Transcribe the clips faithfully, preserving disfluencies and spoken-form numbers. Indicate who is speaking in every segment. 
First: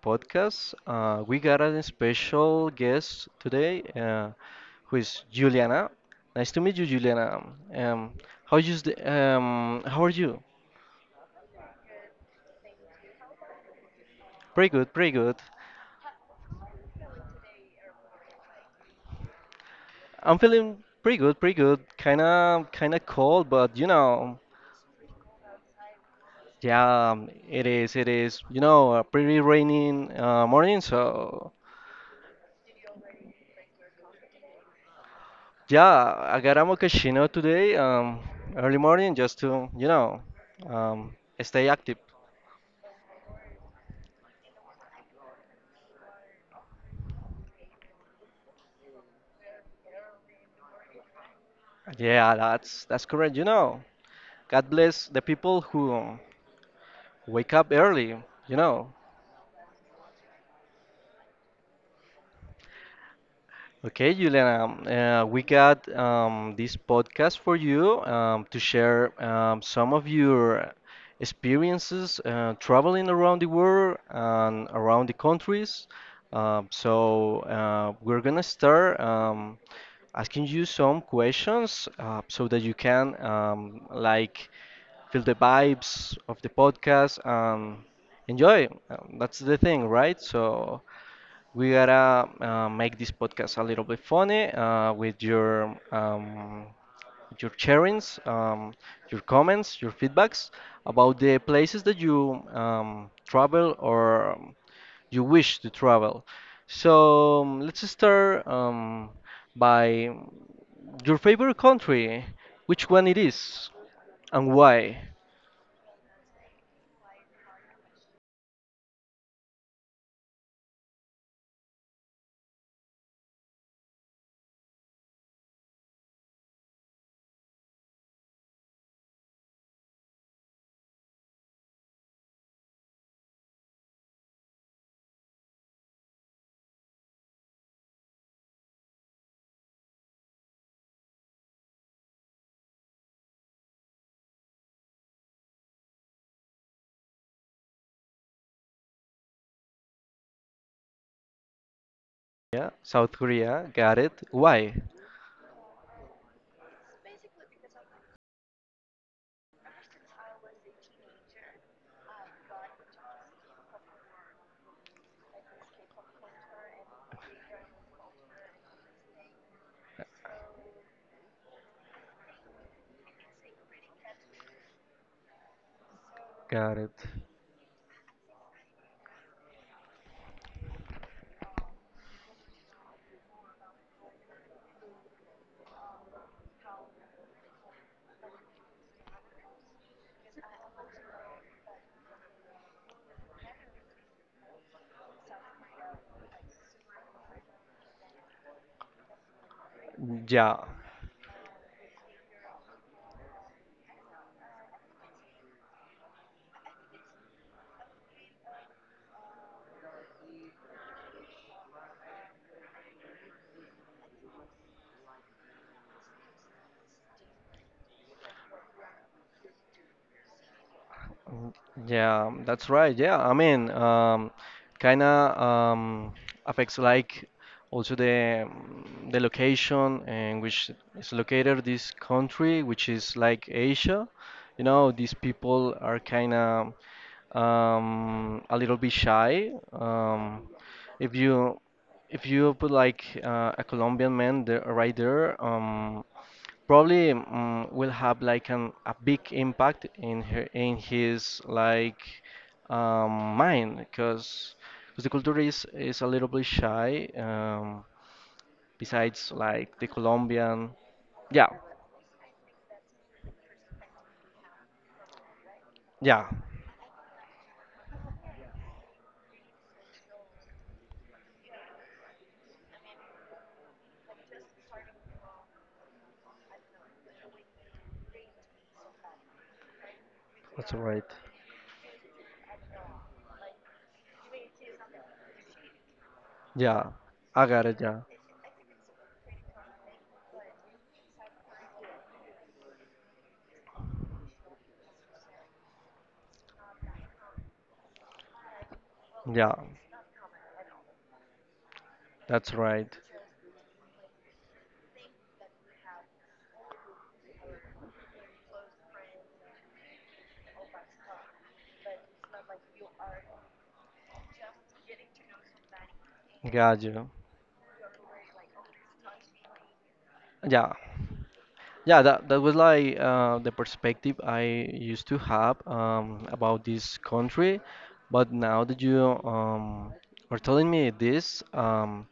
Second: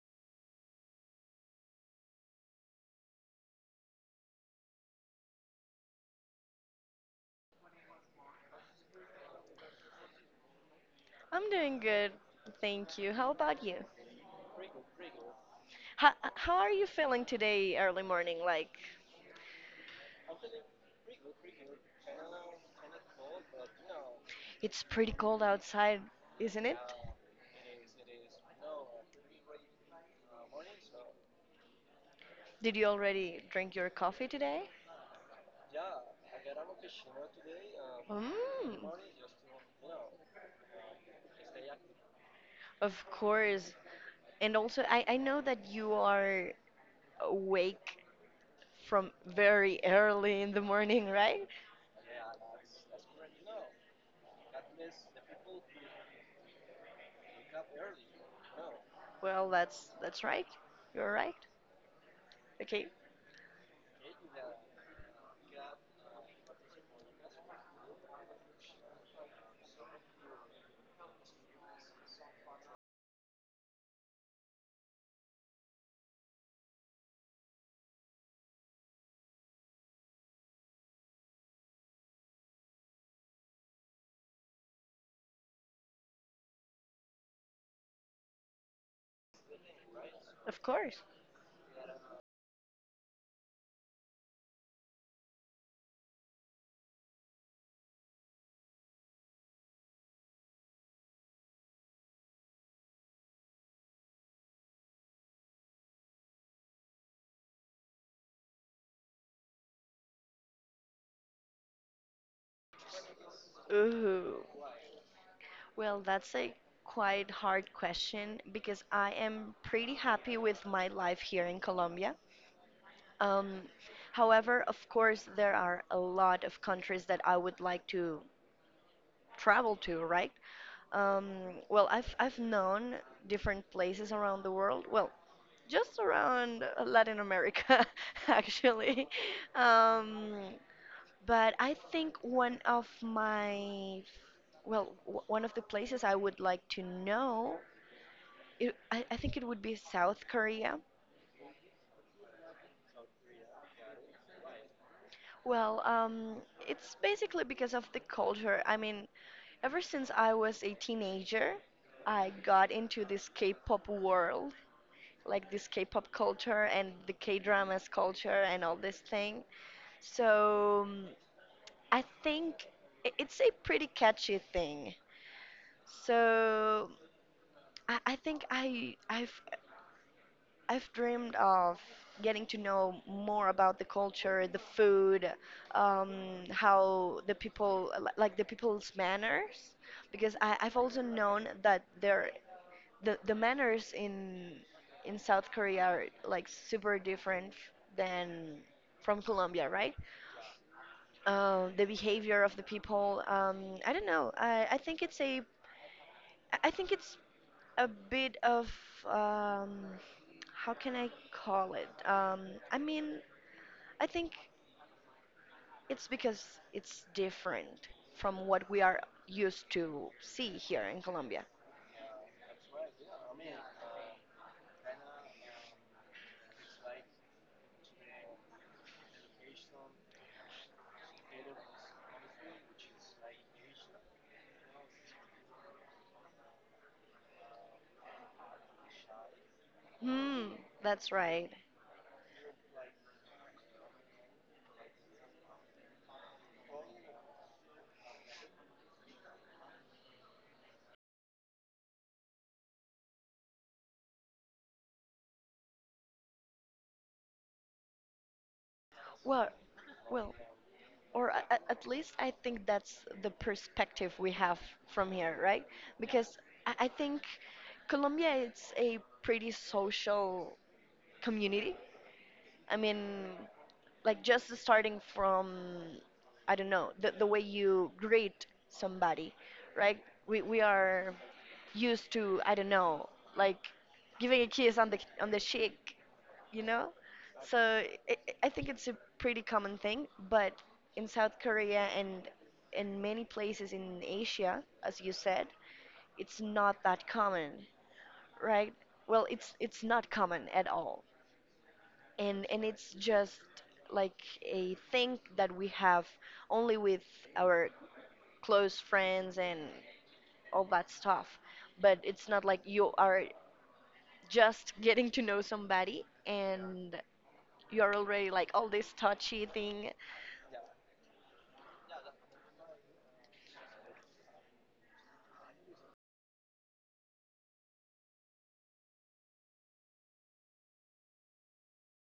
Speaker 1: podcast. Uh, we got a special guest today, uh, who is Juliana. Nice to meet you, Juliana. Um, how you, s- um, how are you?
Speaker 2: I'm doing good, thank you. How about you?
Speaker 1: Pretty good, pretty good.
Speaker 2: How, how are you feeling today, early morning? Like,
Speaker 1: I'm feeling pretty good, pretty good. Kinda, kinda cold, but you know,
Speaker 2: it's pretty cold outside, isn't it?
Speaker 1: Yeah, um, it is, it is. You know, a pretty rainy uh, morning, so.
Speaker 2: Did you already drink your coffee today?
Speaker 1: Yeah, I got a mochaccino today, um, early
Speaker 2: Mm.
Speaker 1: morning, just to, you know, um, stay active.
Speaker 2: Of course. And also, I, I know that you are awake from very early in the morning, right?
Speaker 1: Yeah, that's that's correct. You know, God bless the people who wake up early. You know,
Speaker 2: Well, that's that's right. You're right. Okay.
Speaker 1: Okay, Juliana, uh, we got um, this podcast for you um, to share um, some of your experiences uh, traveling around the world and around the countries. Um, so uh, we're gonna start um, asking you some questions uh, so that you can um, like feel the vibes of the podcast and enjoy. Um, that's the thing, right?
Speaker 2: Of
Speaker 1: So
Speaker 2: course.
Speaker 1: we gotta uh, make this podcast a little bit funny uh, with your um, your sharings, um, your comments, your feedbacks about the places that you um, travel or um, you wish to travel. So um, let's start um, by your favorite country, which one it is
Speaker 2: Ooh.
Speaker 1: and why?
Speaker 2: Well, that's a quite hard question because I am pretty happy with my life here in Colombia. Um, However, of course, there are a lot of countries that I would like to travel to, right? Um, well, I've I've known different places around the world. Well, just around uh, Latin America, actually. Um, but I think one of my well, w- one of the places I would like to know It, I, I think it would be South Korea.
Speaker 1: Yeah, South Korea, got it. Why?
Speaker 2: Well, um, it's basically because of the culture. I mean, ever since I was a teenager, I got into this K-pop world, like this K-pop culture and the K-dramas culture and all this thing. So um, I think i- it's a pretty catchy thing.
Speaker 1: Got
Speaker 2: So
Speaker 1: it.
Speaker 2: I, I think I I've I've dreamed of getting to know more about the culture, the food, um, how the people, li- like the people's manners, because I, I've also known that there, the, the manners in in South Korea are like super different than from Colombia, right?
Speaker 1: Yeah.
Speaker 2: Uh, the behavior of the people, um, I don't know. I, I think it's a, I I think it's a bit of um, how can I call it? Um, I mean, I think it's because it's different from what we are used to see here in Colombia.
Speaker 1: Mm. Yeah, that's right. Yeah, I mean, um, kind of um, affects like also the um, the location in which is located this country, which is like Asia. You know, these people are kind of um, a little bit shy. Um,
Speaker 2: Hmm, that's
Speaker 1: if
Speaker 2: right.
Speaker 1: you if you put like uh, a Colombian man there, right there, um, probably um, will have like an, a big impact in her in his like um, mind because the culture is is a little bit shy um, besides
Speaker 2: Well,
Speaker 1: like the
Speaker 2: well,
Speaker 1: Colombian.
Speaker 2: or a-
Speaker 1: Yeah.
Speaker 2: a- at least I think that's the perspective we have from here, right?
Speaker 1: Yeah,
Speaker 2: Because I, I think Colombia it's a pretty social community. I mean, like just starting from I don't know the the way you greet somebody, right? We we
Speaker 1: that's right.
Speaker 2: are used to I don't know like giving a kiss on the on the cheek, you
Speaker 1: Yeah,
Speaker 2: know.
Speaker 1: I
Speaker 2: So
Speaker 1: got it. Yeah.
Speaker 2: i i- I think it's a pretty common thing, but in South Korea and in many places in Asia, as you said, it's not that common, right? Well, it's
Speaker 1: Yeah,
Speaker 2: it's not common at all and
Speaker 1: that's
Speaker 2: and it's
Speaker 1: right.
Speaker 2: just like a thing that we have only with our close friends and all that stuff but it's not like you are just getting to know somebody
Speaker 1: Got
Speaker 2: and
Speaker 1: you.
Speaker 2: you're already like all this touchy thing.
Speaker 1: Yeah. Yeah, that that was like uh, the perspective I used to have um, about this country, but now that you um, are telling me this, um,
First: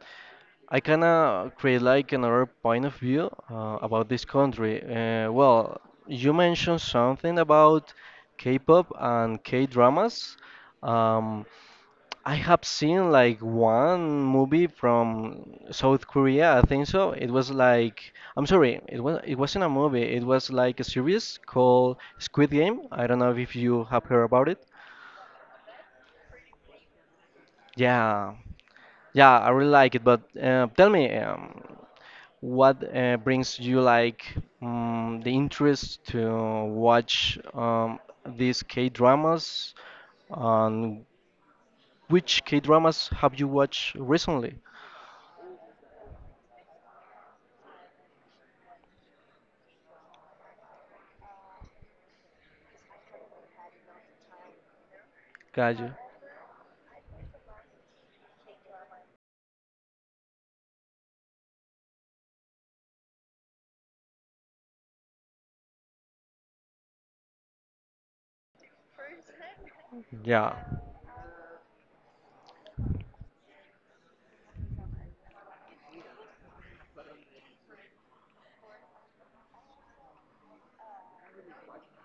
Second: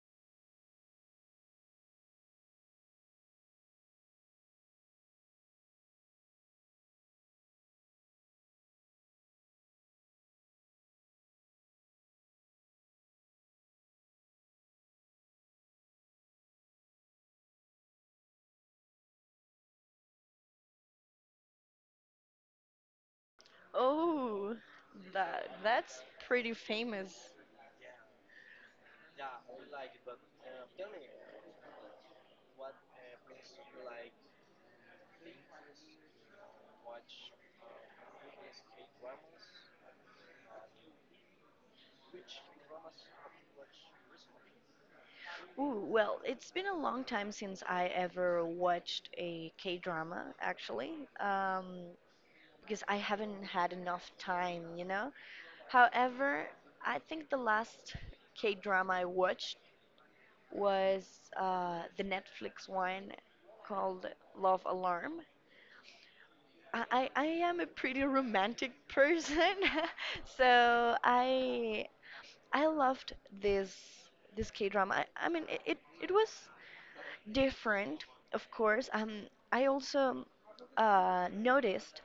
Speaker 1: I kind of create like another point of view uh, about this country. Uh, well, you mentioned something about K-pop and K-dramas. Um, I have seen like one movie from South Korea, I think so. It was like I'm sorry, it was it wasn't a movie. It was like a series called Squid Game. I don't know if you have heard about
Speaker 2: Oh,
Speaker 1: it.
Speaker 2: that that's pretty famous.
Speaker 1: Yeah. Yeah, I really like it, but uh, tell me um, what uh, brings you like um, the interest to watch um, these K-dramas and which K-dramas have you watched recently?
Speaker 2: Ooh, well, it's been a long time since I ever watched a K-drama, actually, um, because I haven't had enough time, you know?
Speaker 1: Got you.
Speaker 2: However, I think the last K drama I watched was uh, the Netflix one called Love Alarm. I, I I am a pretty romantic person,
Speaker 1: Yeah.
Speaker 2: so I I loved this this K drama. I, I mean, it, it it was different, of course. Um, I also uh, noticed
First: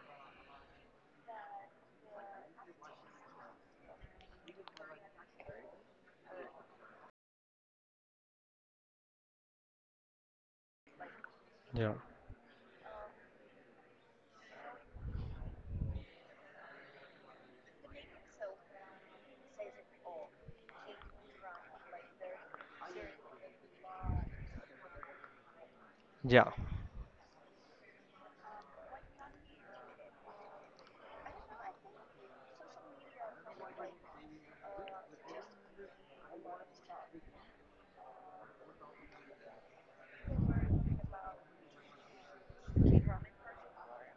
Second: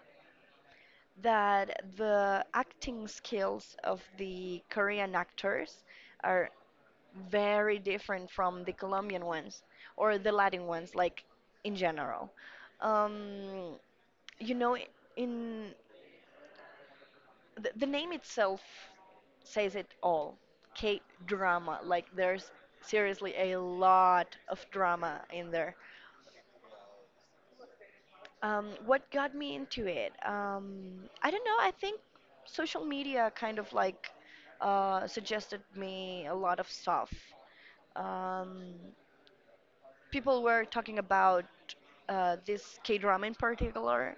Speaker 2: that the acting skills of the Korean actors are very different from the Colombian ones or the Latin ones, like in
Speaker 1: Yeah.
Speaker 2: general. Um, you know, in the, the name itself says it all. K drama, like there's seriously a lot of drama in there.
Speaker 1: Yeah,
Speaker 2: Um, what got me into it? Um, I don't know. I think social media kind of like uh, suggested me a lot of stuff. Um, people were talking about uh, this K drama in particular.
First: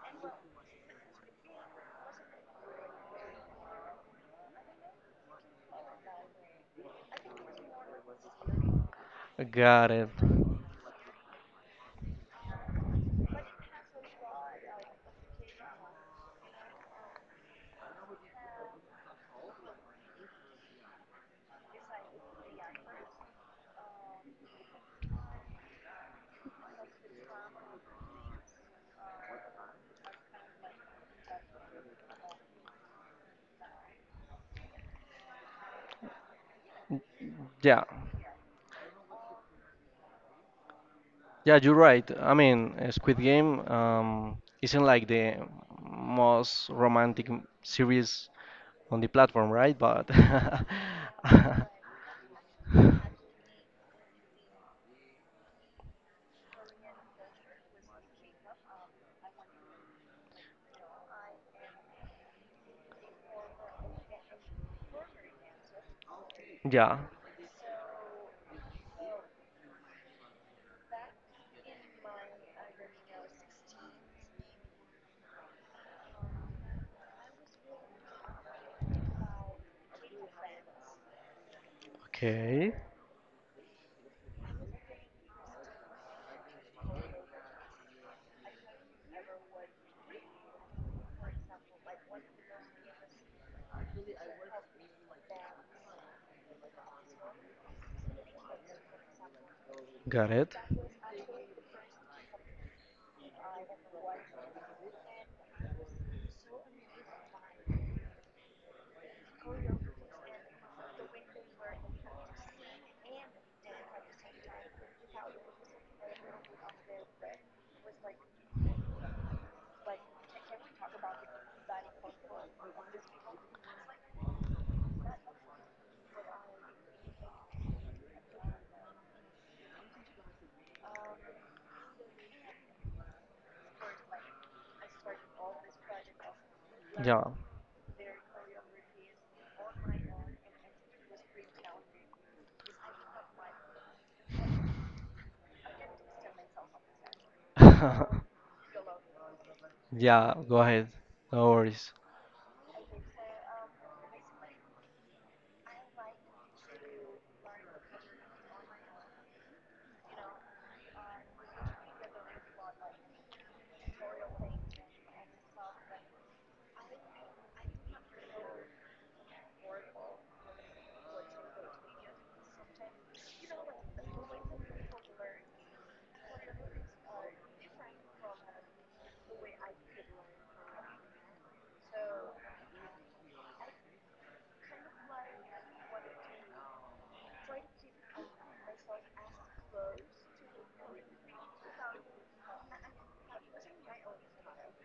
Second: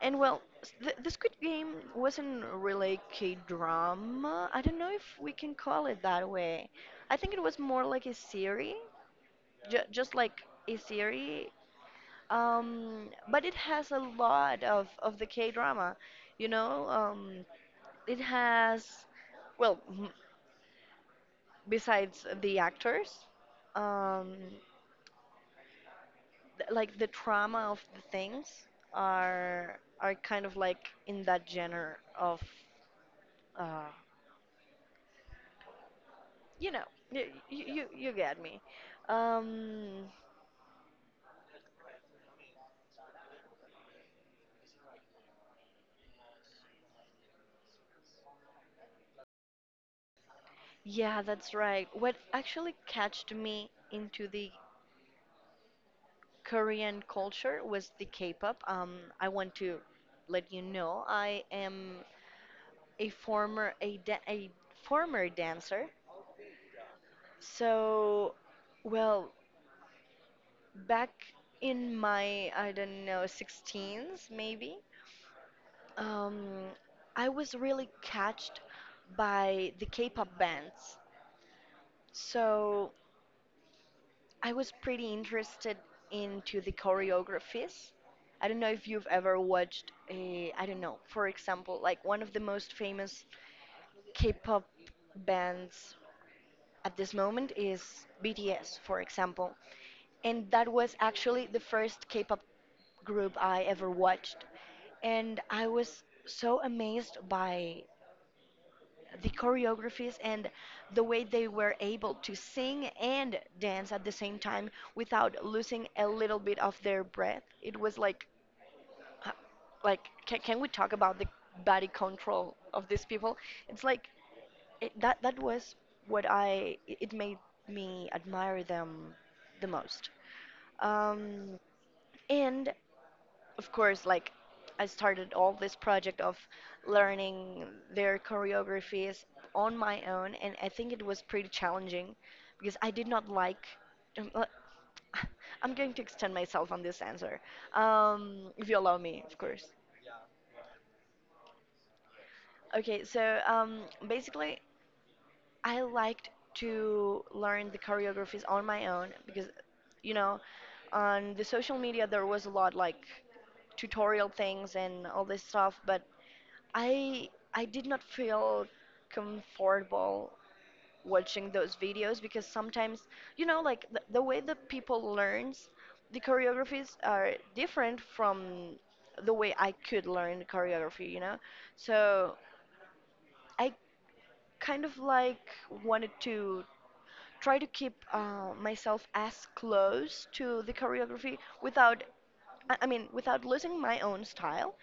Speaker 2: And well, s- th- the Squid Game wasn't really K drama. I don't know if we can call it that way. I think it was more like a series, ju-
Speaker 1: got it.
Speaker 2: just like a series. Um, but it has a lot of, of the K drama. You know, um, it has, well, m- besides the actors, um, th- like the trauma of the things are are kind of like in that genre of uh you know you
Speaker 1: Yeah,
Speaker 2: you, you get me. um
Speaker 1: yeah, you're right. I mean, uh, Squid Game um, isn't like the most romantic m- series on the platform, right? But
Speaker 2: yeah, that's right. What actually catched me into the Korean culture was the K-pop. um I want to let you know I am a former a, da- a former dancer,
Speaker 1: yeah,
Speaker 2: so well, back in my, I don't know, sixteens maybe, um, I was really catched by the K-pop bands,
Speaker 1: okay,
Speaker 2: so I was pretty interested into the choreographies. I don't know if you've ever watched a, I don't know, for example, like one of the most famous K-pop bands at this moment is B T S, for example.
Speaker 1: got
Speaker 2: And
Speaker 1: it.
Speaker 2: that was actually the first K-pop group I ever watched. And I was so amazed by the choreographies and the way they were able to sing and dance at the same time without losing a little bit of their breath. It was like, uh, like can, can we talk about the body control of these people? It's like it, that that was what I it it made me admire them the most. Um, and of course, like I started all this project of
Speaker 1: Yeah,
Speaker 2: learning their choreographies on my own, and I think it was pretty challenging because I did not like. um, uh, I'm going to extend myself on this answer, um, if you allow me, of course.
Speaker 1: yeah, go ahead. No worries.
Speaker 2: Okay, so um, basically, I liked to learn the choreographies on my own because, you know, on the social media there was a lot like tutorial things and all this stuff, but I I did not feel comfortable watching those videos because sometimes, you know, like the, the way that people learns the choreographies are different from the way I could learn choreography, you know? So I kind of like wanted to try to keep uh, myself as close to the choreography without I I mean without losing my own style,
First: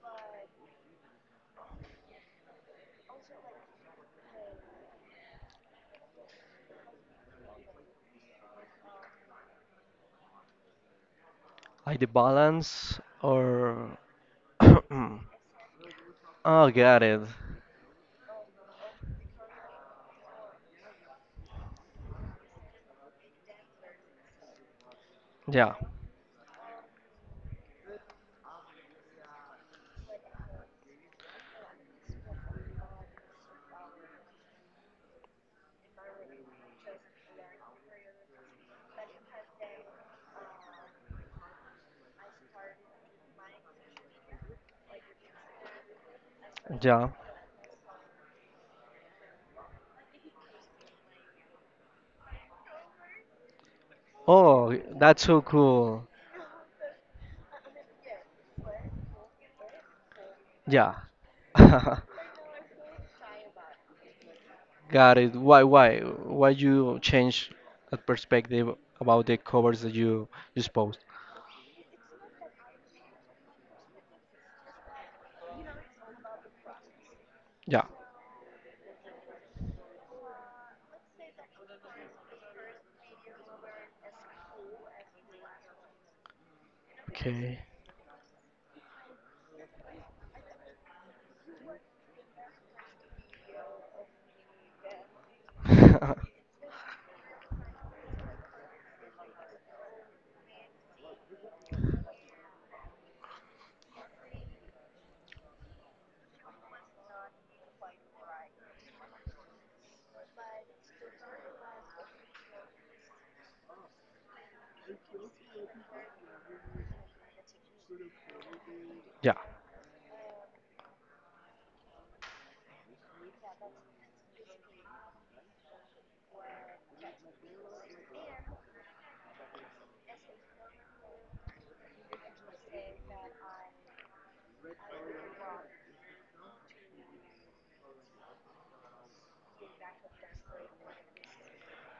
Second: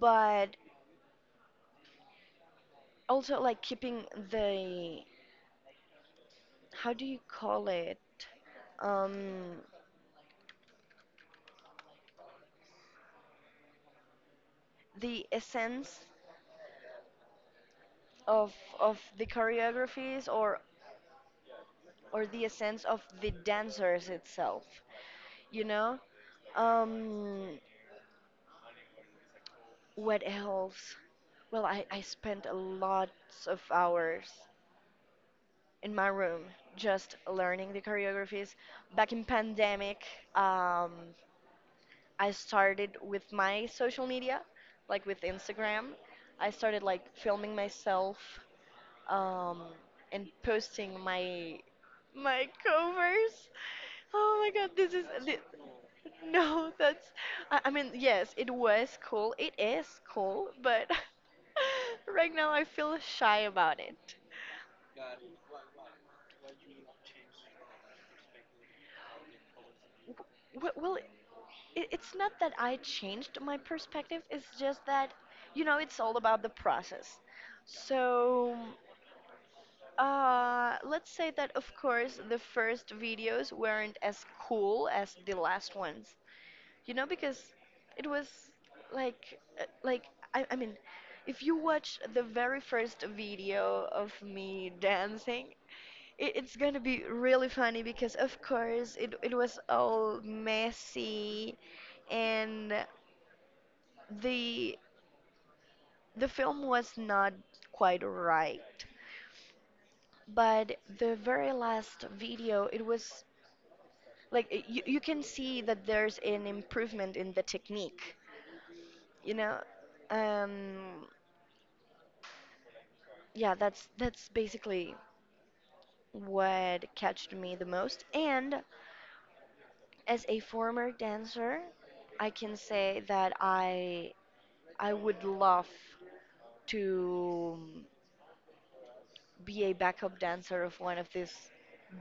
Speaker 2: but also like keeping the how do you call it um,
Speaker 1: Like the balance or oh,
Speaker 2: the essence
Speaker 1: got it.
Speaker 2: of of the choreographies or or the essence of the dancers itself, you
Speaker 1: Yeah,
Speaker 2: know? Um, what else? Well, I, I spent a lots of hours in my room just learning the choreographies back in pandemic. um, I started with my social media like with Instagram. I started like
Speaker 1: yeah.
Speaker 2: filming myself, um, and posting my my covers. Oh my god,
Speaker 1: Oh,
Speaker 2: this is
Speaker 1: that's
Speaker 2: thi-
Speaker 1: so cool.
Speaker 2: no that's I, I mean yes it was cool, it is cool but
Speaker 1: Yeah.
Speaker 2: right now I feel shy about it.
Speaker 1: Got it. Why, why, why you change that perspective about the covers that you
Speaker 2: W-
Speaker 1: just
Speaker 2: Well,
Speaker 1: post?
Speaker 2: it, it's not that I changed my perspective, it's just that, you know, it's all about the process.
Speaker 1: Yeah.
Speaker 2: So, uh, let's say that, of course, the first videos weren't as cool as the last ones, you know, because
Speaker 1: Okay.
Speaker 2: it was like, uh, like, I, I mean, if you watch the very first video of me dancing, it, it's gonna be really funny because, of course, it, it was all messy and the the film was not quite right. But the very last video it was like it- you, you can see that there's an improvement in the technique, you
Speaker 1: Yeah.
Speaker 2: know. um yeah, that's that's basically what catched me the most. And as a former dancer I can say that I I would love to be a backup dancer of one of these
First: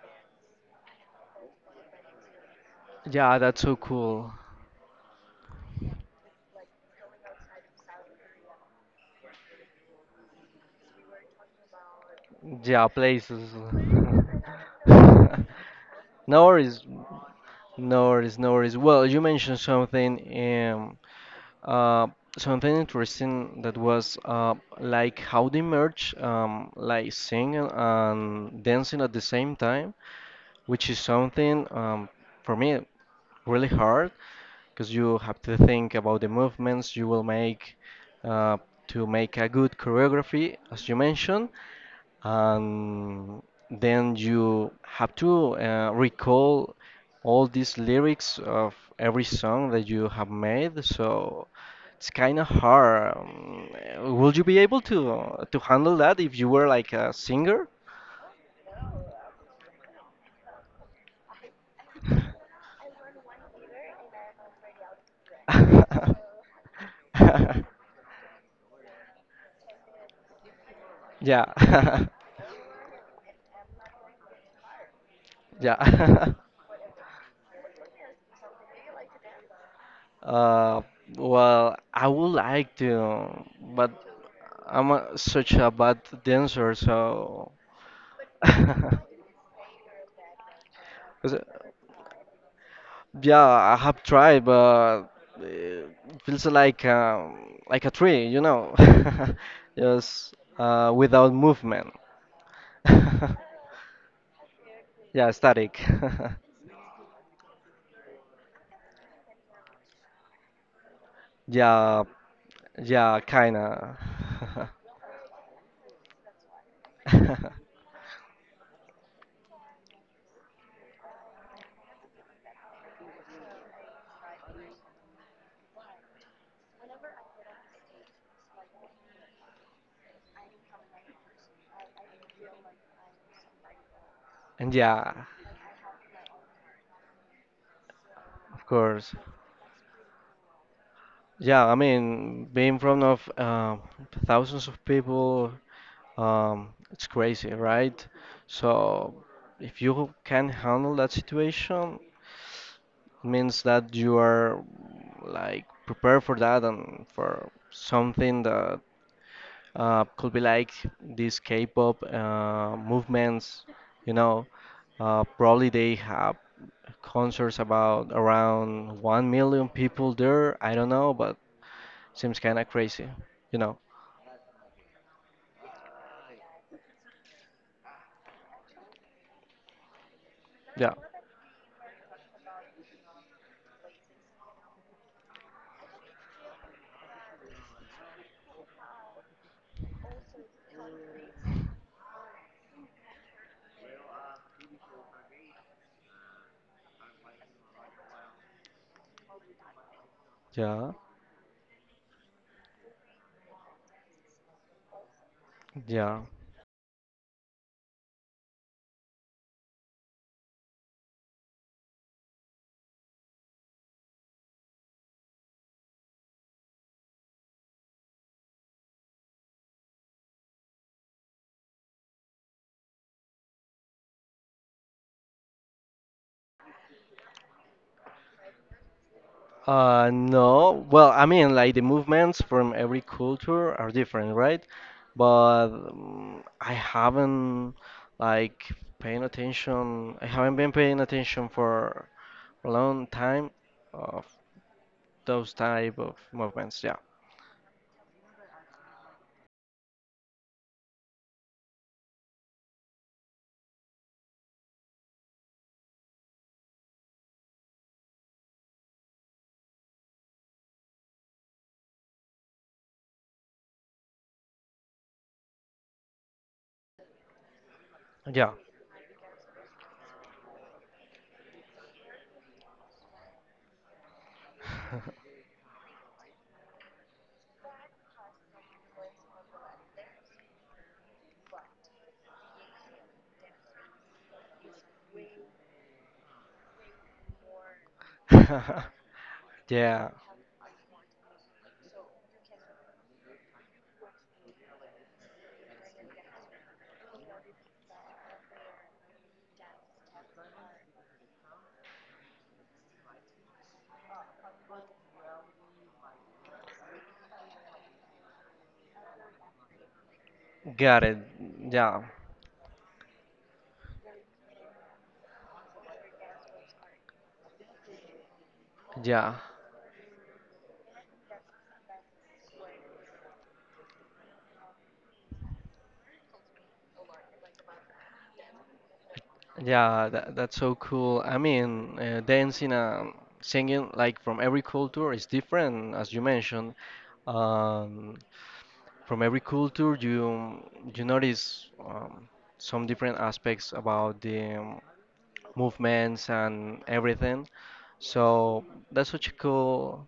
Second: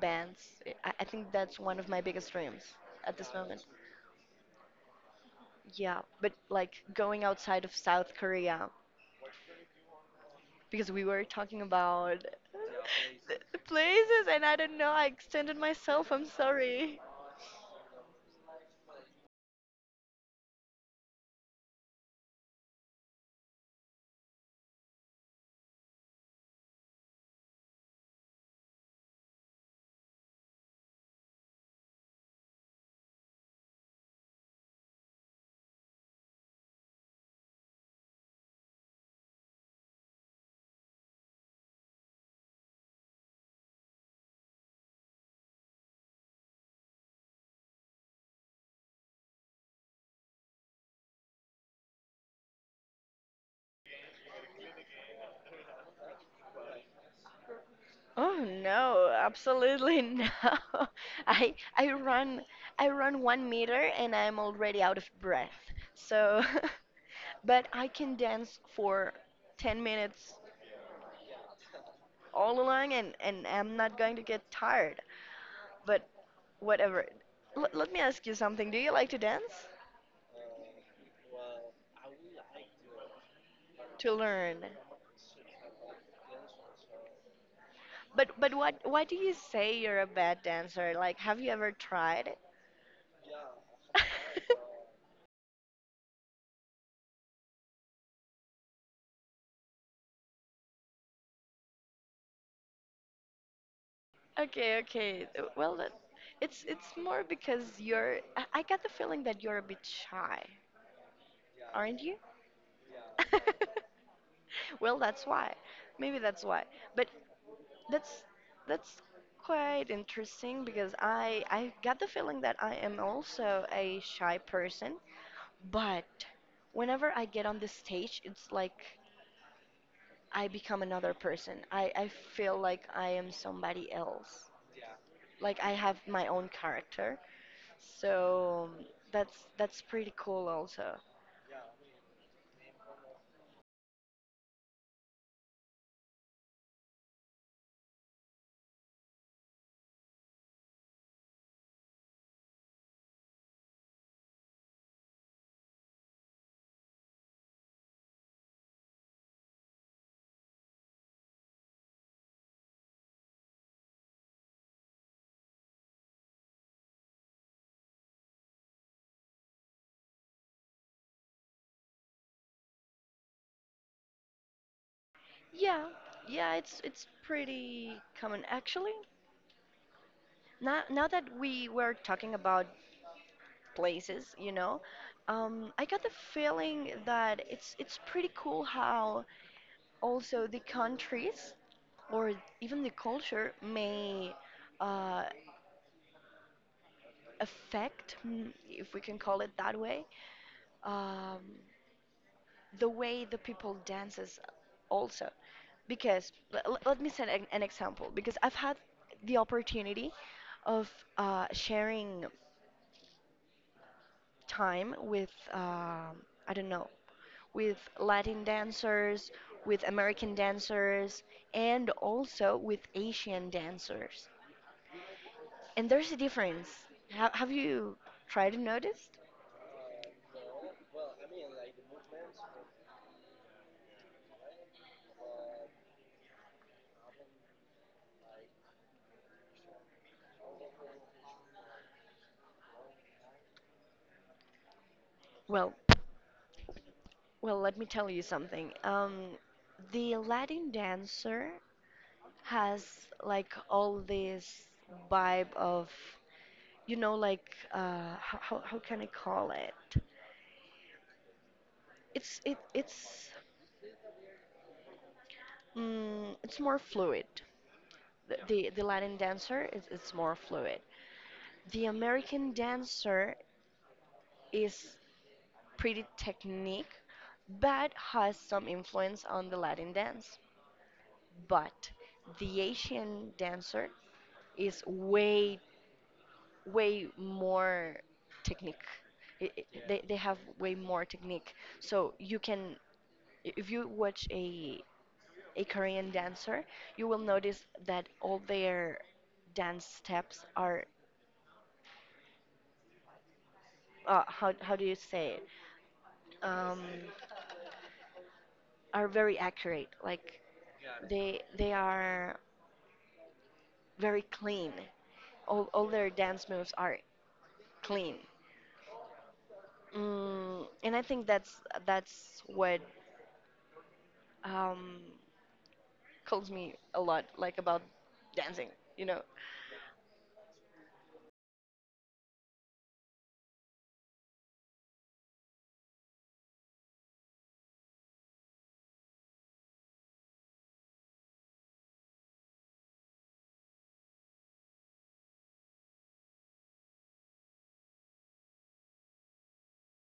Speaker 2: bands. I, I think that's one of my biggest dreams at this
Speaker 1: Yeah, that's
Speaker 2: moment.
Speaker 1: so cool.
Speaker 2: Yeah, but like going outside of South Korea because we were talking about
Speaker 1: Yeah,
Speaker 2: the
Speaker 1: places.
Speaker 2: the places and I don't know, I extended myself, I'm
Speaker 1: No worries.
Speaker 2: sorry.
Speaker 1: No worries. No worries. Well, you mentioned something, um, uh, something interesting that was uh, like how they merge, um, like singing and dancing at the same time, which is something um, for me. Really hard because you have to think about the movements you will make uh, to make a good choreography, as you mentioned, and then you have to uh, recall all these lyrics of every song that you have made. So it's kind of hard. Um, uh, would you be able to to handle that if you were like a singer?
Speaker 2: Oh no, absolutely no. I I run I run one meter and I'm already out of breath. So but I can dance for ten minutes
Speaker 1: Yeah.
Speaker 2: all along and, and I'm not going to get tired. But
Speaker 1: Yeah.
Speaker 2: whatever. L- let me ask you something. Do you like to dance?
Speaker 1: Uh, well, I would like to, but
Speaker 2: To learn.
Speaker 1: I'm a, such a bad dancer, so
Speaker 2: But but what,
Speaker 1: 'Cause,
Speaker 2: why do you say you're a bad dancer? Like have you ever tried it?
Speaker 1: yeah, I have tried, but it feels like um, like a tree, you know, just uh, without movement.
Speaker 2: Okay, okay.
Speaker 1: Yeah,
Speaker 2: Uh, well,
Speaker 1: static.
Speaker 2: that, it's it's more because you're I, I got the feeling that you're a bit shy,
Speaker 1: Yeah,
Speaker 2: aren't you?
Speaker 1: yeah, kinda.
Speaker 2: Well, that's why. Maybe that's why. But That's that's quite interesting because I I got the feeling that I am also a shy person, but whenever I get on the stage, it's like I become another person. I I feel like I am somebody else.
Speaker 1: And yeah,
Speaker 2: Like I have my own character.
Speaker 1: of
Speaker 2: So
Speaker 1: course.
Speaker 2: that's that's pretty cool also.
Speaker 1: Yeah, I mean, being in front of uh, thousands of people Um, it's crazy, right? So if you can handle that situation, it means that you are like prepared for that and for something that uh, could be like these K-pop uh, movements. You know, uh, probably they have concerts about around one million people there. I don't know, but seems kind of crazy. You know?
Speaker 2: Yeah. Yeah, it's it's pretty common actually. Now
Speaker 1: Yeah,
Speaker 2: now that we were talking about places, you know. Um, I got the feeling that it's it's pretty cool how also the countries or even the culture may uh, affect, mm, if we can call it that way,
Speaker 1: yeah,
Speaker 2: um, the way the people dances also.
Speaker 1: yeah.
Speaker 2: Because l- l- let me set an, an example. Because I've had the opportunity of uh, sharing time with um I don't know with Latin dancers, with American dancers, and also with Asian dancers. And there's a difference. Ha- have you tried to notice?
Speaker 1: Uh, no. Well, I mean, like the movements from every culture are different, right? But um, I haven't like paying attention. I haven't been paying attention for a long time of those
Speaker 2: Well,
Speaker 1: type of movements. Yeah.
Speaker 2: well, let me tell you something. Um, the Latin dancer has like all this vibe of, you know, like uh, how, how how can I call it? It's it it's mm, it's more fluid. The
Speaker 1: Yeah.
Speaker 2: the, the Latin dancer is it's more fluid. The American dancer is pretty technique, but has some influence on the Latin dance. But the Asian dancer is way, way more technique. I- I- they,
Speaker 1: Yeah.
Speaker 2: they have way more technique. So you can, if you watch a a Korean dancer, you will notice that all their dance steps are, uh, how how do you say it? Um, are very accurate. Like
Speaker 1: Got it.
Speaker 2: they they
Speaker 1: Yeah.
Speaker 2: are very clean. All all their dance moves are clean.
Speaker 1: Yeah.
Speaker 2: Mm, and I think that's that's what um, calls me a lot, like about dancing, you know.
Speaker 1: Yeah. That, that's so cool. I mean, uh, dancing and singing like from every culture is different, as you mentioned. Um, from every culture you you notice um, some different aspects about the um, movements and everything, so that's such a cool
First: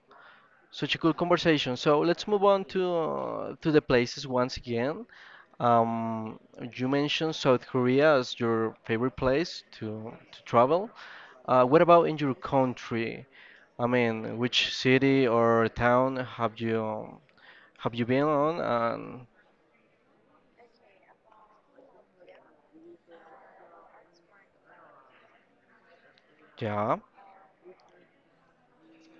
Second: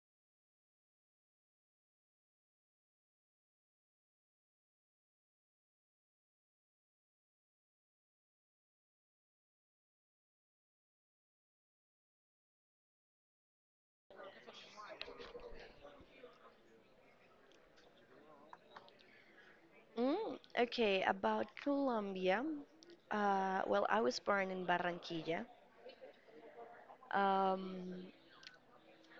Speaker 1: such a cool conversation. So let's move on to uh, to the places once again. um, you mentioned South Korea as your favorite place to to travel. Uh, what about in your country? I mean, which city or town have you um, have you been on and
Speaker 2: Mm, okay, about Colombia. Uh, well, I was born in Barranquilla,
Speaker 1: yeah.
Speaker 2: um,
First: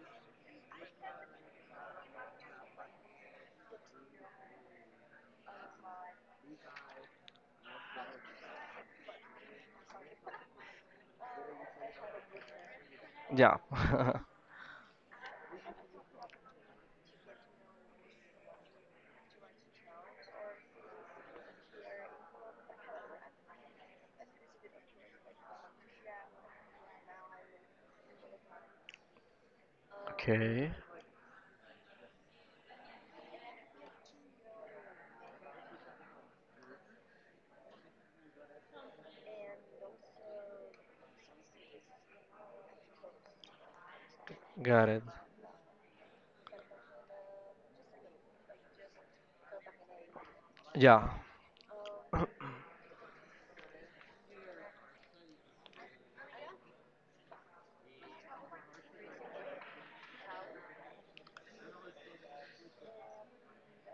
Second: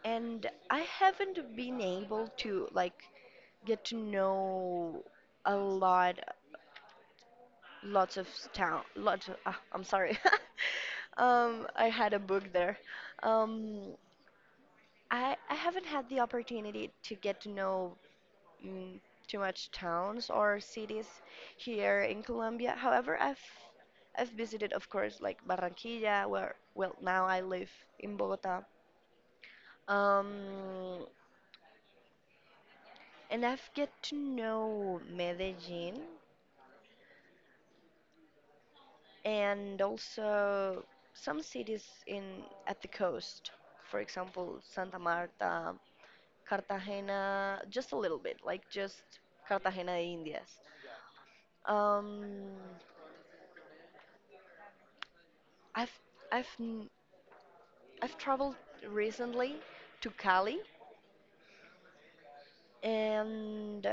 Speaker 2: and I haven't been able to like get to know a lot lots of town lots of, ah, I'm sorry. um I had a book there.
Speaker 1: Yeah.
Speaker 2: um i i haven't had the opportunity to get to know mm, too much towns or cities here in colombia. However, i've i've visited of course like barranquilla where, well, now I live in bogota.
Speaker 1: Okay,
Speaker 2: um and I've get to know medellin and also some cities in at the coast, for example,
Speaker 1: got
Speaker 2: Santa
Speaker 1: it.
Speaker 2: Marta, Cartagena, just a little bit, like just Cartagena de Indias.
Speaker 1: Yeah,
Speaker 2: Um, I've I've n- I've traveled recently to Cali, and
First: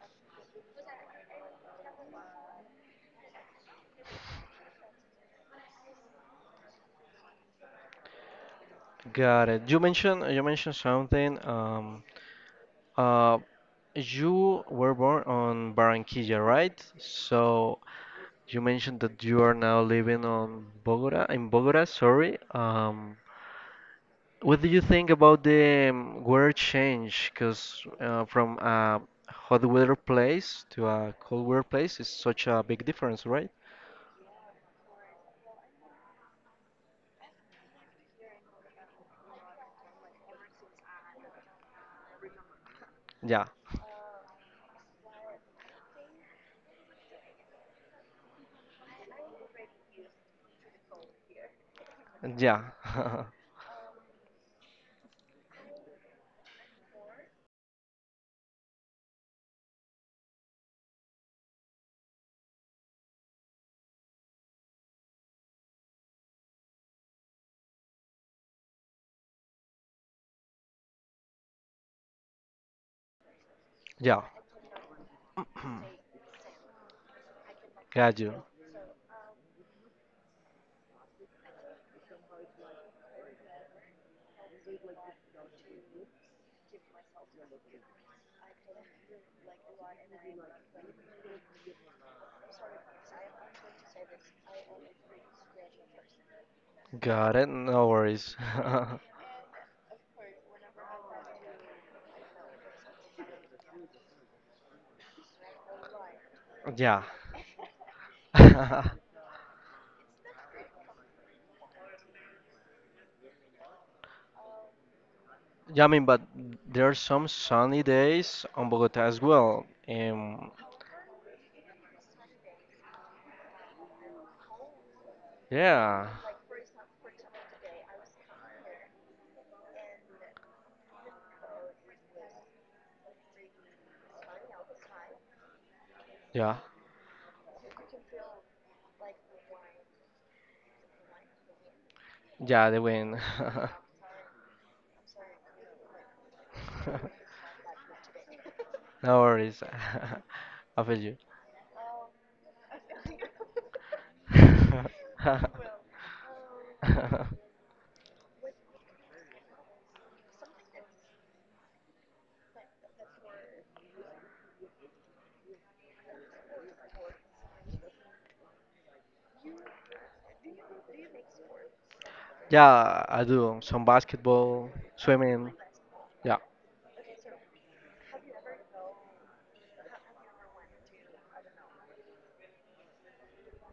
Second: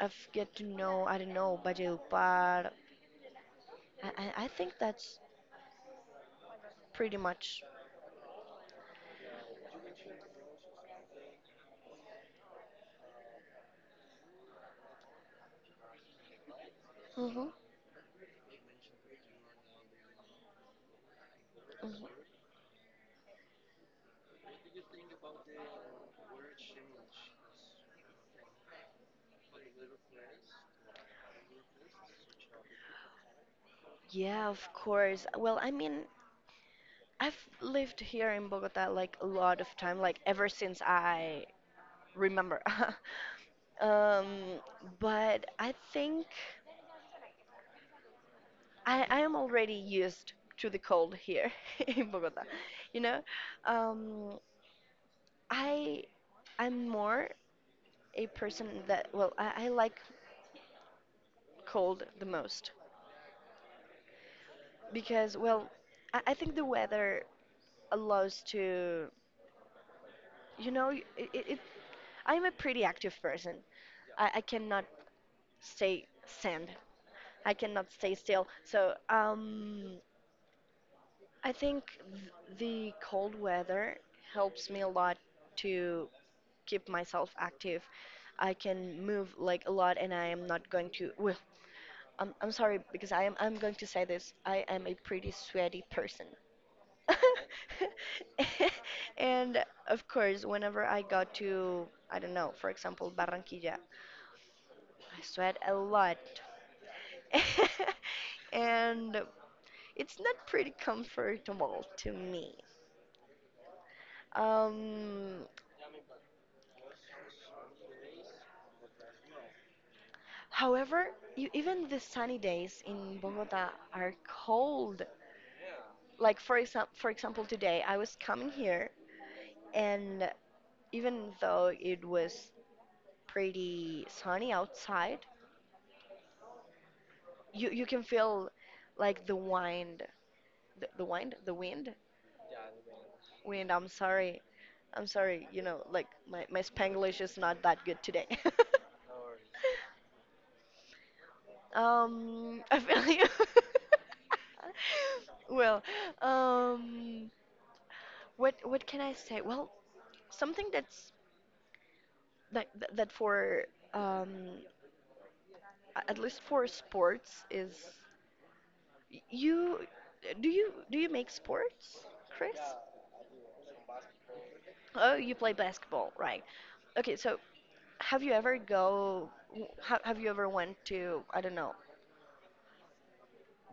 Speaker 2: I've get to know, I don't know, Valledupar. I I, I think that's pretty much.
Speaker 1: got it. You mentioned you mentioned something. Um, uh, you were born on Barranquilla, right?
Speaker 2: Hmm, hmm.
Speaker 1: So you mentioned that you are now living on Bogota, in Bogota, sorry. Um, what do you think about the um, weather change? Because uh, from a hot weather place to a cold weather place is such a big difference, right?
Speaker 2: Yeah, of course. Well, I mean, I've lived here in Bogota like a lot of time, like ever since I remember.
Speaker 1: Yeah,
Speaker 2: um, but I think I, I am already used to the cold here in Bogota.
Speaker 1: yeah,
Speaker 2: You know, um, I I'm more a person that, well, I, I like cold the most because, well, I, I think the weather allows to, you know, it, it, it I'm a pretty active person.
Speaker 1: yeah.
Speaker 2: I, I cannot stay stand. I cannot stay
Speaker 1: Got you.
Speaker 2: still. So, um, I think th- the cold weather helps me a lot to keep myself active. I can move like a lot, and I am not going to. Well, I'm, I'm sorry because I am I'm going to say this. I am a pretty sweaty person.
Speaker 1: Got it. No worries.
Speaker 2: And of course, whenever I got to, I don't know, for example, Barranquilla, I sweat a lot.
Speaker 1: Yeah.
Speaker 2: And it's not pretty comfortable to me. Um,
Speaker 1: Yeah, I mean, but there are some sunny days on Bogota as well. Um,
Speaker 2: However, you, even the sunny days in Bogota are cold.
Speaker 1: yeah,
Speaker 2: Like, for example, for example, today I was coming here, and even though it was pretty sunny outside,
Speaker 1: yeah,
Speaker 2: you you can feel like the wind, the, the wind, the wind,
Speaker 1: yeah, they win.
Speaker 2: wind. I'm sorry, I'm sorry. You know, like my my Spanglish is not that good today.
Speaker 1: No worries. I feel you.
Speaker 2: Um, I feel like well, um, what what can I say? Well, something that's that that that for um a- at least for sports is y- you, do you do you make sports, Chris?
Speaker 1: Yeah, I do some basketball,
Speaker 2: Oh, you play
Speaker 1: swimming.
Speaker 2: basketball,
Speaker 1: Yeah.
Speaker 2: right? Okay, so have you ever go? w- ha- Have you ever went to, I don't know,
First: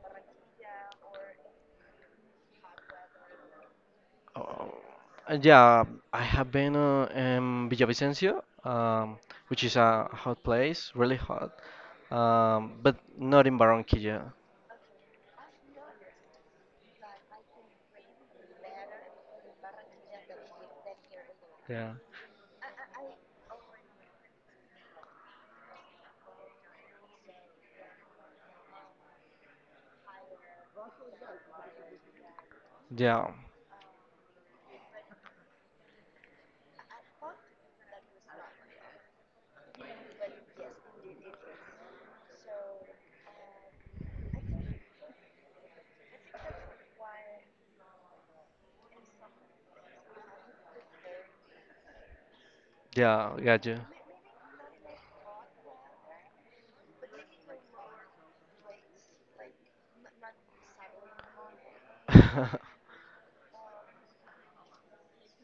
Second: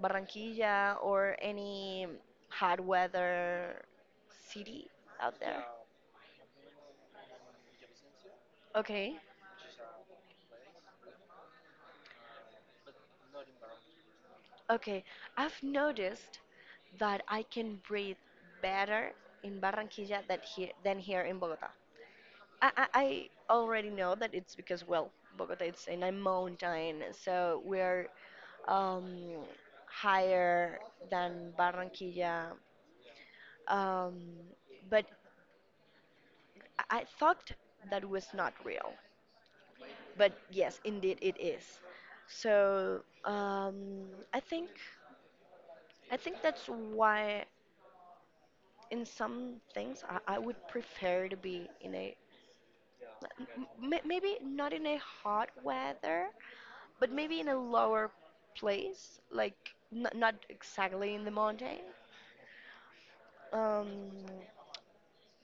Speaker 2: Barranquilla or any hot weather city
Speaker 1: Uh,
Speaker 2: out there?
Speaker 1: yeah. I have been uh, in Villavicencio,
Speaker 2: Okay,
Speaker 1: um, which is a hot place, really hot. Um, but not in Barranquilla.
Speaker 2: okay. I've noticed that I can breathe better in Barranquilla than here, than here in Bogota.
Speaker 1: Yeah,
Speaker 2: I, I, I already know that it's because, well, Bogota is in a mountain, so we're um, higher than Barranquilla.
Speaker 1: yeah,
Speaker 2: Um, but I I thought that was not real. But yes, indeed it is. So, um, I think I think that's why in some things I, I would prefer to be in a
Speaker 1: yeah, gotcha.
Speaker 2: m- m- maybe not in a hot weather, but maybe in a lower place, like n- not exactly in the mountain. Um,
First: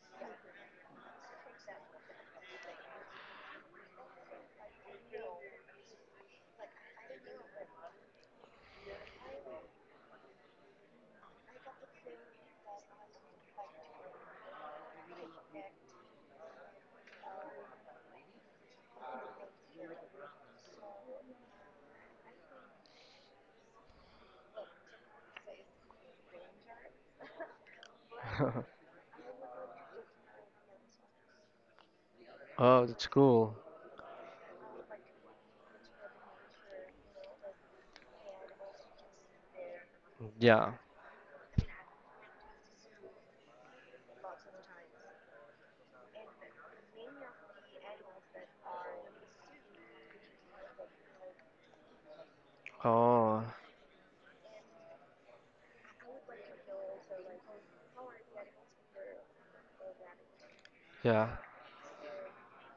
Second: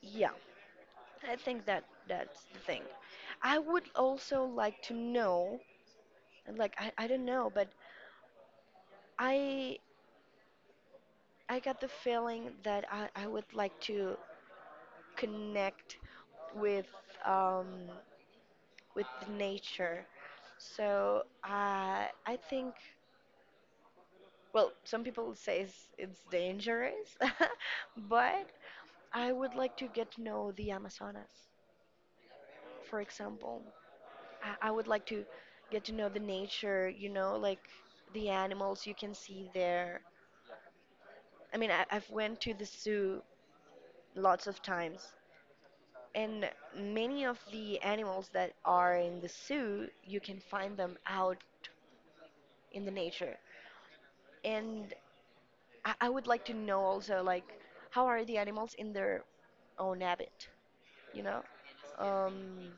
Speaker 2: yeah, I think that that's the thing. I would also like to know, like, I, I don't know, but I I got the feeling that I, I would like to connect with, um, with nature. So I I think, well, some people say it's, it's dangerous, but I would like to get to know the Amazonas,
Speaker 1: Oh,
Speaker 2: for
Speaker 1: that's cool.
Speaker 2: example. I, I would like to get to know the nature, you know, like the animals you can see there.
Speaker 1: Yeah.
Speaker 2: I mean, I, I've went to the zoo lots of times, and many of the animals that are in the zoo, you can find them out in the nature.
Speaker 1: Oh,
Speaker 2: And I, I would like to know also, like, how are the animals in their own habit, you
Speaker 1: yeah,
Speaker 2: know? Um,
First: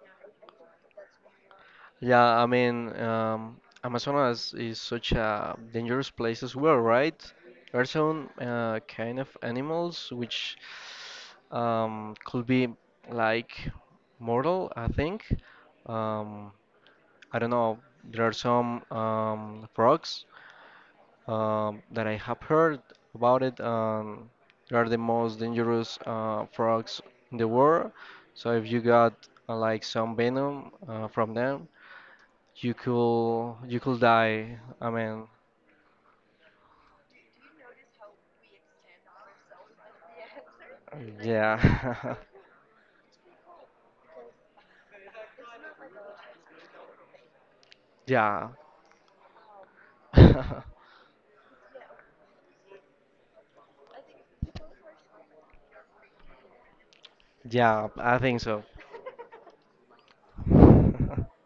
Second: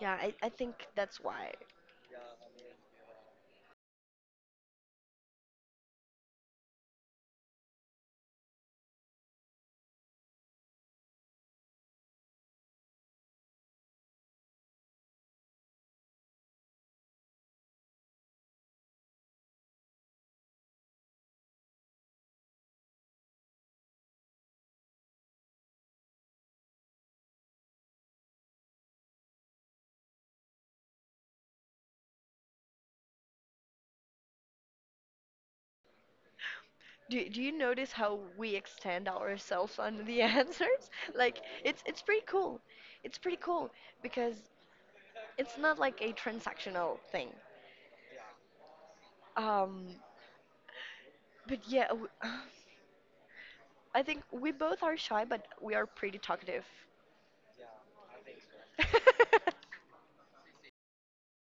Speaker 2: yeah, I, I think that's why.
Speaker 1: yeah. I mean, um, Amazonas is such a dangerous place as well, right? There are some uh, kind of animals which um, could be like mortal, I think. Um, I don't know. There are some um, frogs um, that I have heard about it. Um, they are the most dangerous uh, frogs in the world. So if you got uh, like some venom uh, from them, you could you could die. I mean,
Speaker 2: Do, do you notice how we extend ourselves on the answers? Like, it's it's
Speaker 1: yeah,
Speaker 2: pretty cool. It's pretty cool because it's not like a transactional thing.
Speaker 1: yeah,
Speaker 2: Um, but yeah, w- I think we both are shy, but we are pretty talkative.
Speaker 1: yeah. I think so.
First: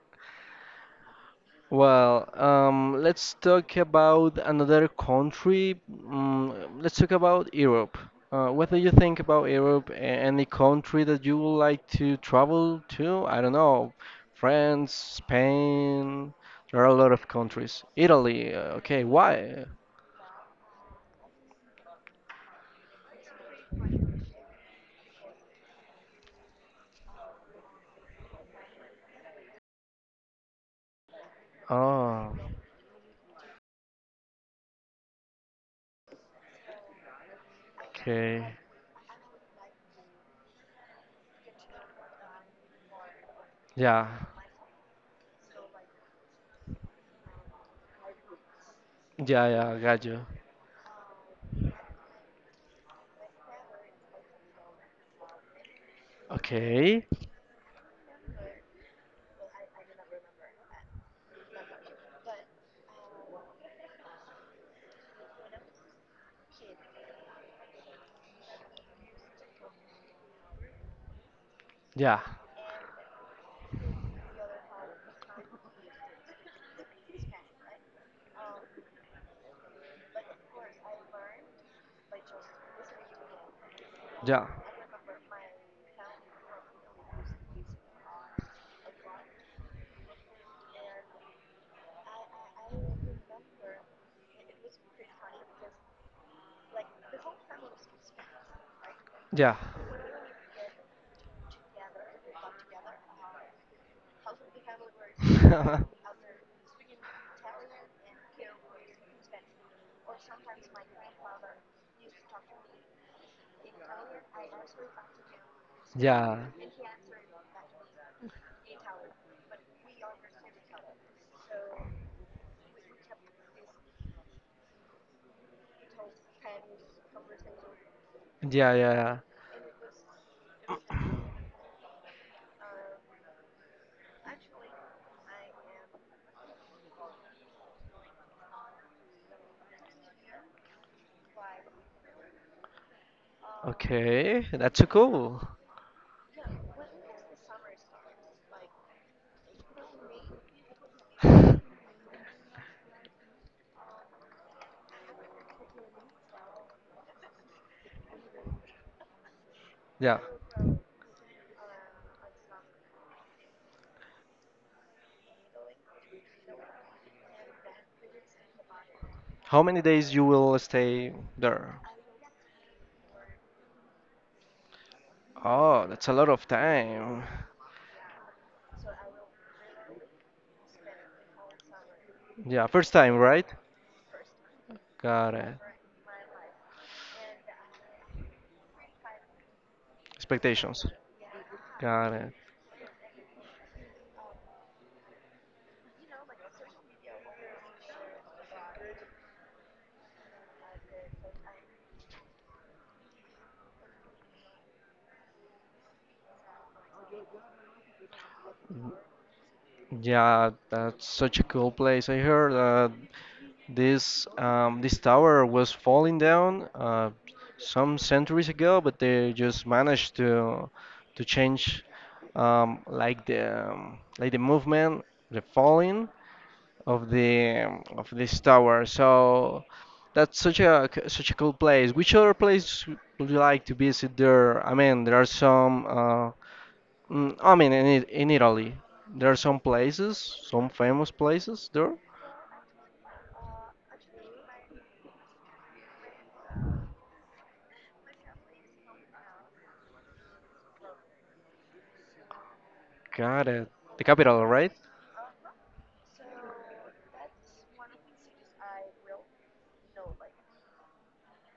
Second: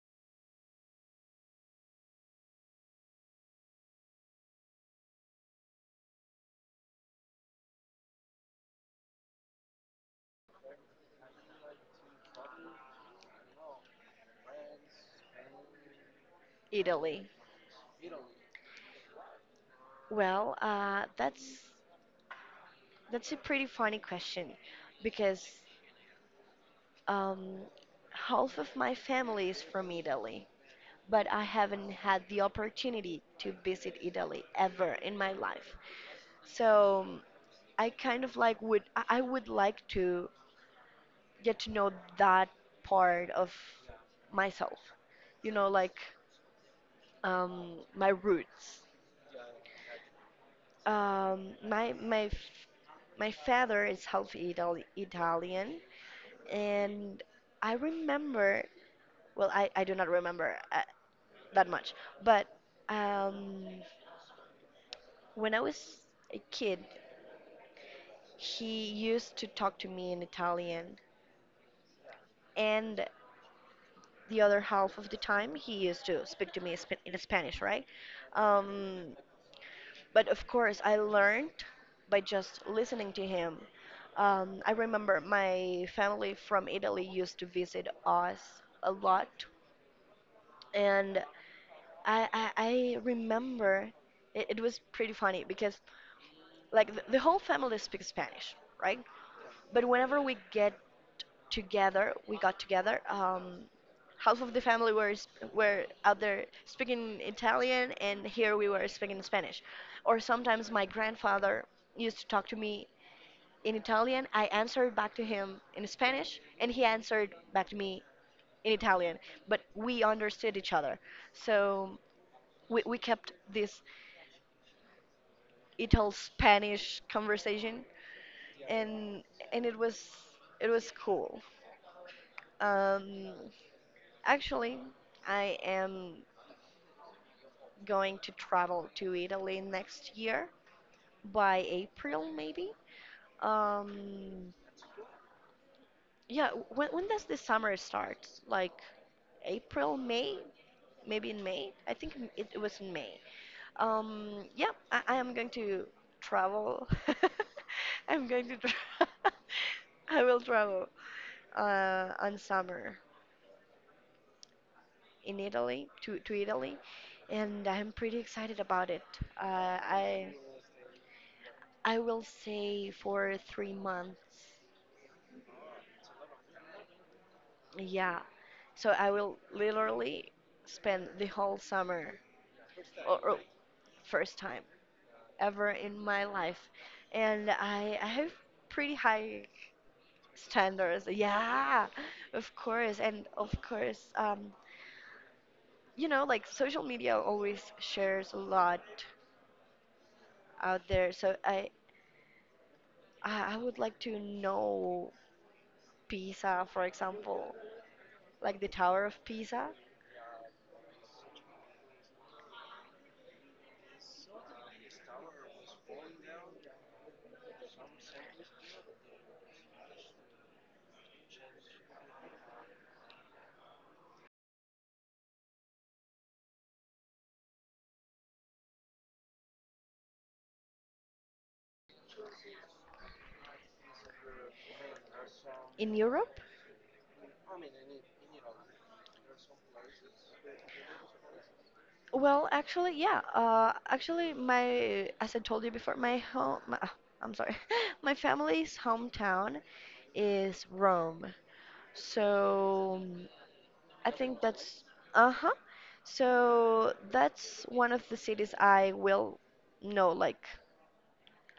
Speaker 1: Well, um, let's talk about another country. Mm, let's talk about Europe. Uh, what do you think about Europe? A- Any country that you would like to travel to? I don't know, France, Spain. There are a lot
Speaker 2: Italy.
Speaker 1: of countries. Italy. uh, Okay, why?
Speaker 2: Well, uh, that's that's a pretty funny question because um, half of my family is from Italy, but I haven't had
Speaker 1: Oh,
Speaker 2: the opportunity to visit Italy ever in my life. So, um, I kind of
Speaker 1: okay.
Speaker 2: like would I I would like to get to know that part of
Speaker 1: Yeah,
Speaker 2: myself, you know, like um, my roots.
Speaker 1: yeah, yeah. Got you.
Speaker 2: Um, my my f- my father is half Itali- Italian,
Speaker 1: Okay.
Speaker 2: and I remember. Well, I I do not remember uh, that much, but um, when I was a kid, he used to talk to me in Italian,
Speaker 1: Yeah,
Speaker 2: and the other half of the time he used to speak to me sp- in Spanish, right? Um, But of course, I learned by just listening to him. Um, I remember my family from Italy used to visit us a lot, and I I, I remember it, it was pretty funny because like the, the whole family speaks Spanish, right?
Speaker 1: yeah,
Speaker 2: But whenever we get together, we got together. Um, half of the family were s-
Speaker 1: yeah.
Speaker 2: were out there speaking Italian, and here we were speaking Spanish. Or sometimes my grandfather used to talk to me in Italian. I answered back to him in
Speaker 1: Yeah.
Speaker 2: Spanish, and he answered back to me in Italian. But we understood each other, so we we kept this Ital-Spanish conversation,
Speaker 1: Yeah, yeah, yeah.
Speaker 2: and and it was it was cool. Um, Actually, I am going to travel to Italy next year by April maybe.
Speaker 1: Okay,
Speaker 2: Um,
Speaker 1: that's so cool.
Speaker 2: yeah, when when does the summer start? Like April, May, maybe in May. I think m- it, it was in May. Um, yeah, I, I am going to travel. I'm going to. Tra-
Speaker 1: Yeah.
Speaker 2: I will travel uh, on summer. In Italy, to, to Italy, and I'm pretty excited about it. Uh,
Speaker 1: How many days you
Speaker 2: I
Speaker 1: will stay there?
Speaker 2: I will say for three months.
Speaker 1: Oh, that's a lot of time.
Speaker 2: Yeah, so I will literally spend the whole summer,
Speaker 1: Yeah, first time,
Speaker 2: or, or
Speaker 1: right?
Speaker 2: first time
Speaker 1: Got it.
Speaker 2: ever in my life, and I I have pretty high
Speaker 1: Expectations.
Speaker 2: standards. Yeah,
Speaker 1: Got it.
Speaker 2: of course, and of course, um, you know, like social media always shares a lot out there. So I I I would like to know Pisa, for example, like the Tower of Pisa
Speaker 1: Yeah, that's such a cool place. I heard that This um, this tower was falling down uh, some centuries ago, but they just managed to to change um, like the um, like the movement, the falling of the um, of this tower. So that's such a c- such a cool place. Which other place would you like to visit there? I mean, there are some.
Speaker 2: in
Speaker 1: Uh,
Speaker 2: Europe.
Speaker 1: mm, I mean, in it- in Italy, there are some places, some famous places there.
Speaker 2: Well, actually, yeah. Uh, actually, my as I told you before, my home. My, ah, I'm sorry, my family's hometown is Rome. So, mm,
Speaker 1: Got it. The
Speaker 2: I think
Speaker 1: capital.
Speaker 2: that's uh-huh. So that's one of the cities I will know. Like,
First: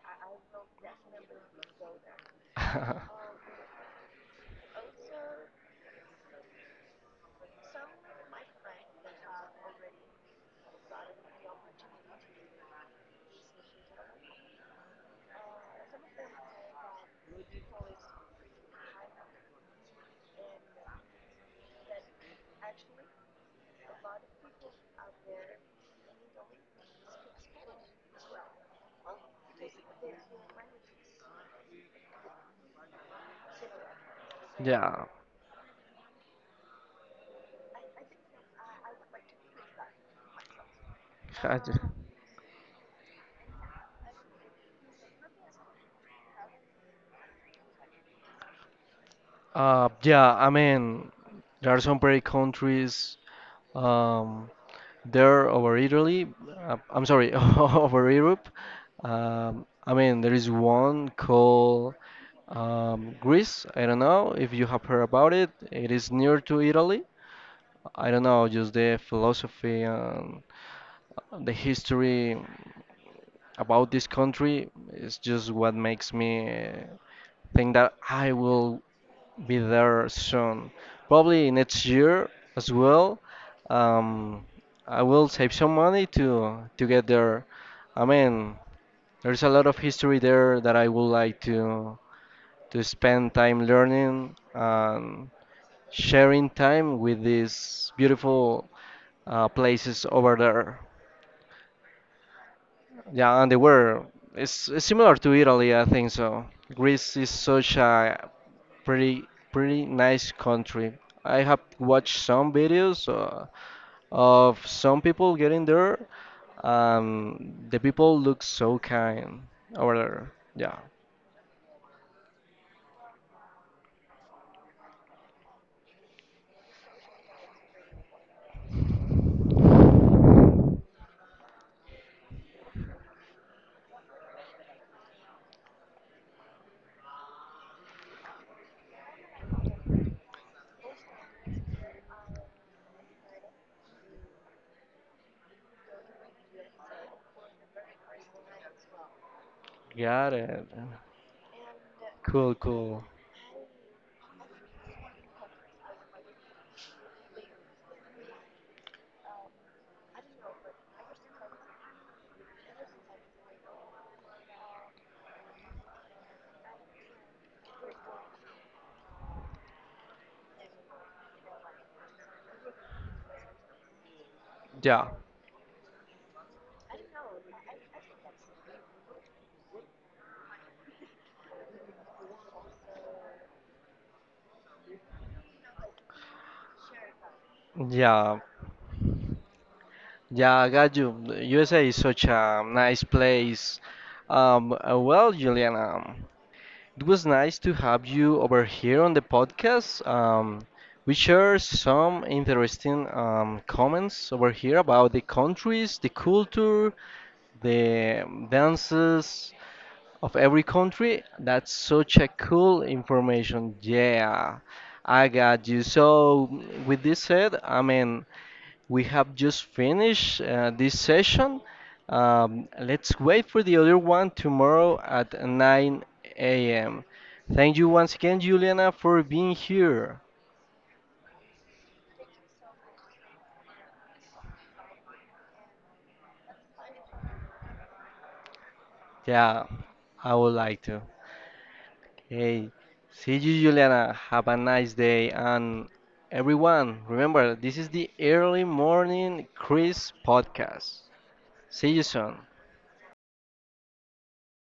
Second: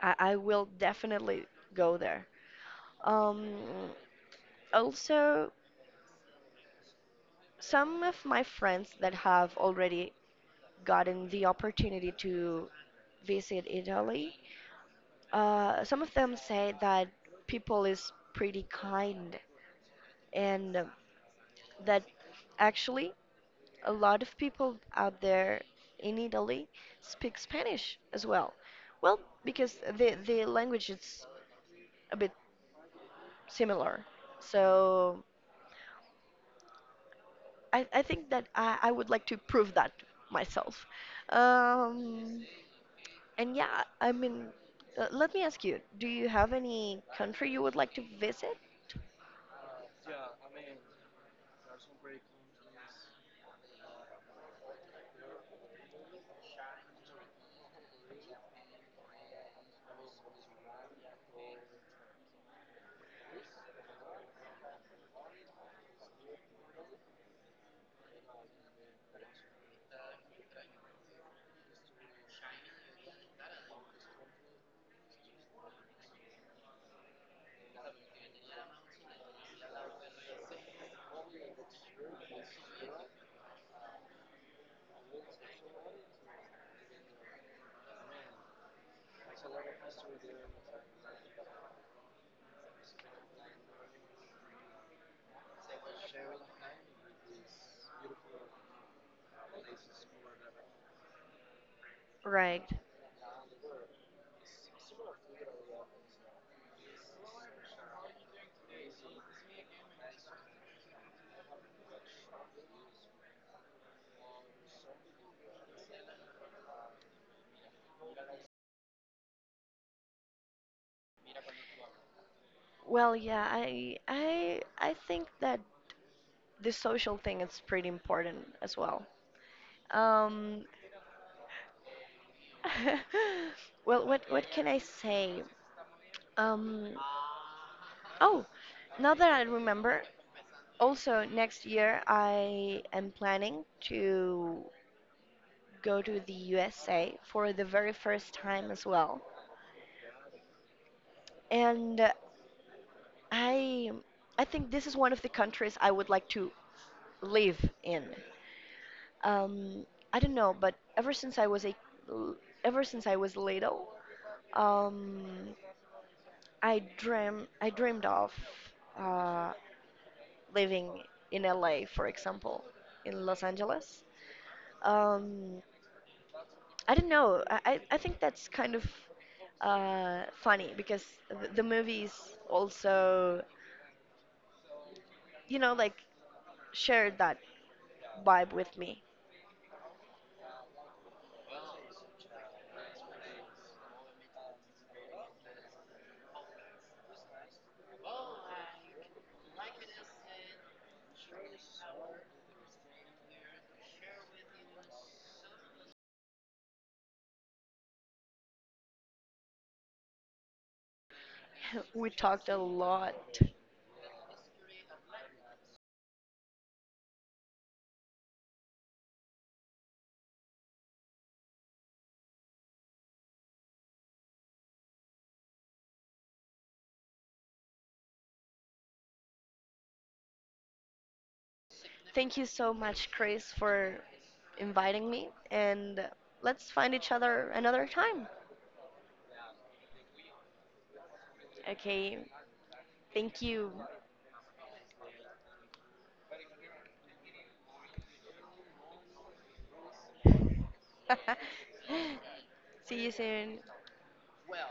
Speaker 2: I, I will definitely go there. Um, also, some of my friends that have already gotten the opportunity to visit Italy, uh, some of them say that people is pretty kind and, um, that actually a lot of people out there in Italy speak Spanish as well. Well, because the the language is a bit similar.
Speaker 1: Yeah,
Speaker 2: So, I, I think that I, I would like to prove that myself.
Speaker 1: I ju-
Speaker 2: Um, And yeah, I mean, uh, let me ask you, do you have any country you would like to visit?
Speaker 1: uh, yeah. I mean, there are some pretty countries um, there over Italy. Uh, I'm sorry, over Europe. Um, I mean, there is one called um, Greece. I don't know if you have heard about it. It is near to Italy. I don't know, just the philosophy and the history about this country is just what makes me think that I will be there soon. Probably next year as well. Um, I will save some money to to get there. I mean, there's a lot of history there that I would like to to spend time learning and sharing time with these beautiful uh, places over there.
Speaker 2: Right.
Speaker 1: Yeah, and they were. It's, it's similar to Italy, I think so. Greece is such a pretty pretty nice country. I have watched some videos uh, of some people getting there. Um, the people look so kind over there. Yeah,
Speaker 2: Well, yeah, I I I think that the social thing is pretty important as well. Um, well, what what can I say? Um, oh, now that I remember, also next year I am planning to go to the U S A for the very first time as well.
Speaker 1: got it.
Speaker 2: And uh,
Speaker 1: Cool, cool.
Speaker 2: I I think this is one of the countries I would like to live in. Um, I don't know, but ever since I was a ever since I was little, um, I dream I dreamed of uh, living in L A, for example, in Los Angeles.
Speaker 1: Yeah,
Speaker 2: Um, I don't know. I, I I think that's kind of uh, funny because th- the movies also, you know, like shared that
Speaker 1: yeah,
Speaker 2: vibe with me.
Speaker 1: yeah. I got you. The U S A is such a nice place. Um, uh, well, Juliana. It was nice to have you over here on the podcast. Um, we share some interesting um, comments over here about the countries, the culture, the um, dances of every country. That's
Speaker 2: We
Speaker 1: such a
Speaker 2: talked a
Speaker 1: cool
Speaker 2: lot.
Speaker 1: information. Yeah, I got you. So, with this said, I mean, we have just finished uh, this session. Um, let's wait for the other one tomorrow at nine a m. Thank you once again, Juliana, for being here.
Speaker 2: Thank you so much, Chris, for inviting me. And let's find each other another time.
Speaker 1: Yeah, I would like to.
Speaker 2: Okay.
Speaker 1: Hey, see
Speaker 2: Thank
Speaker 1: you,
Speaker 2: you.
Speaker 1: Juliana. Have a nice day. And everyone, remember, this is the Early Morning Chris podcast. See you soon.
Speaker 2: See you soon.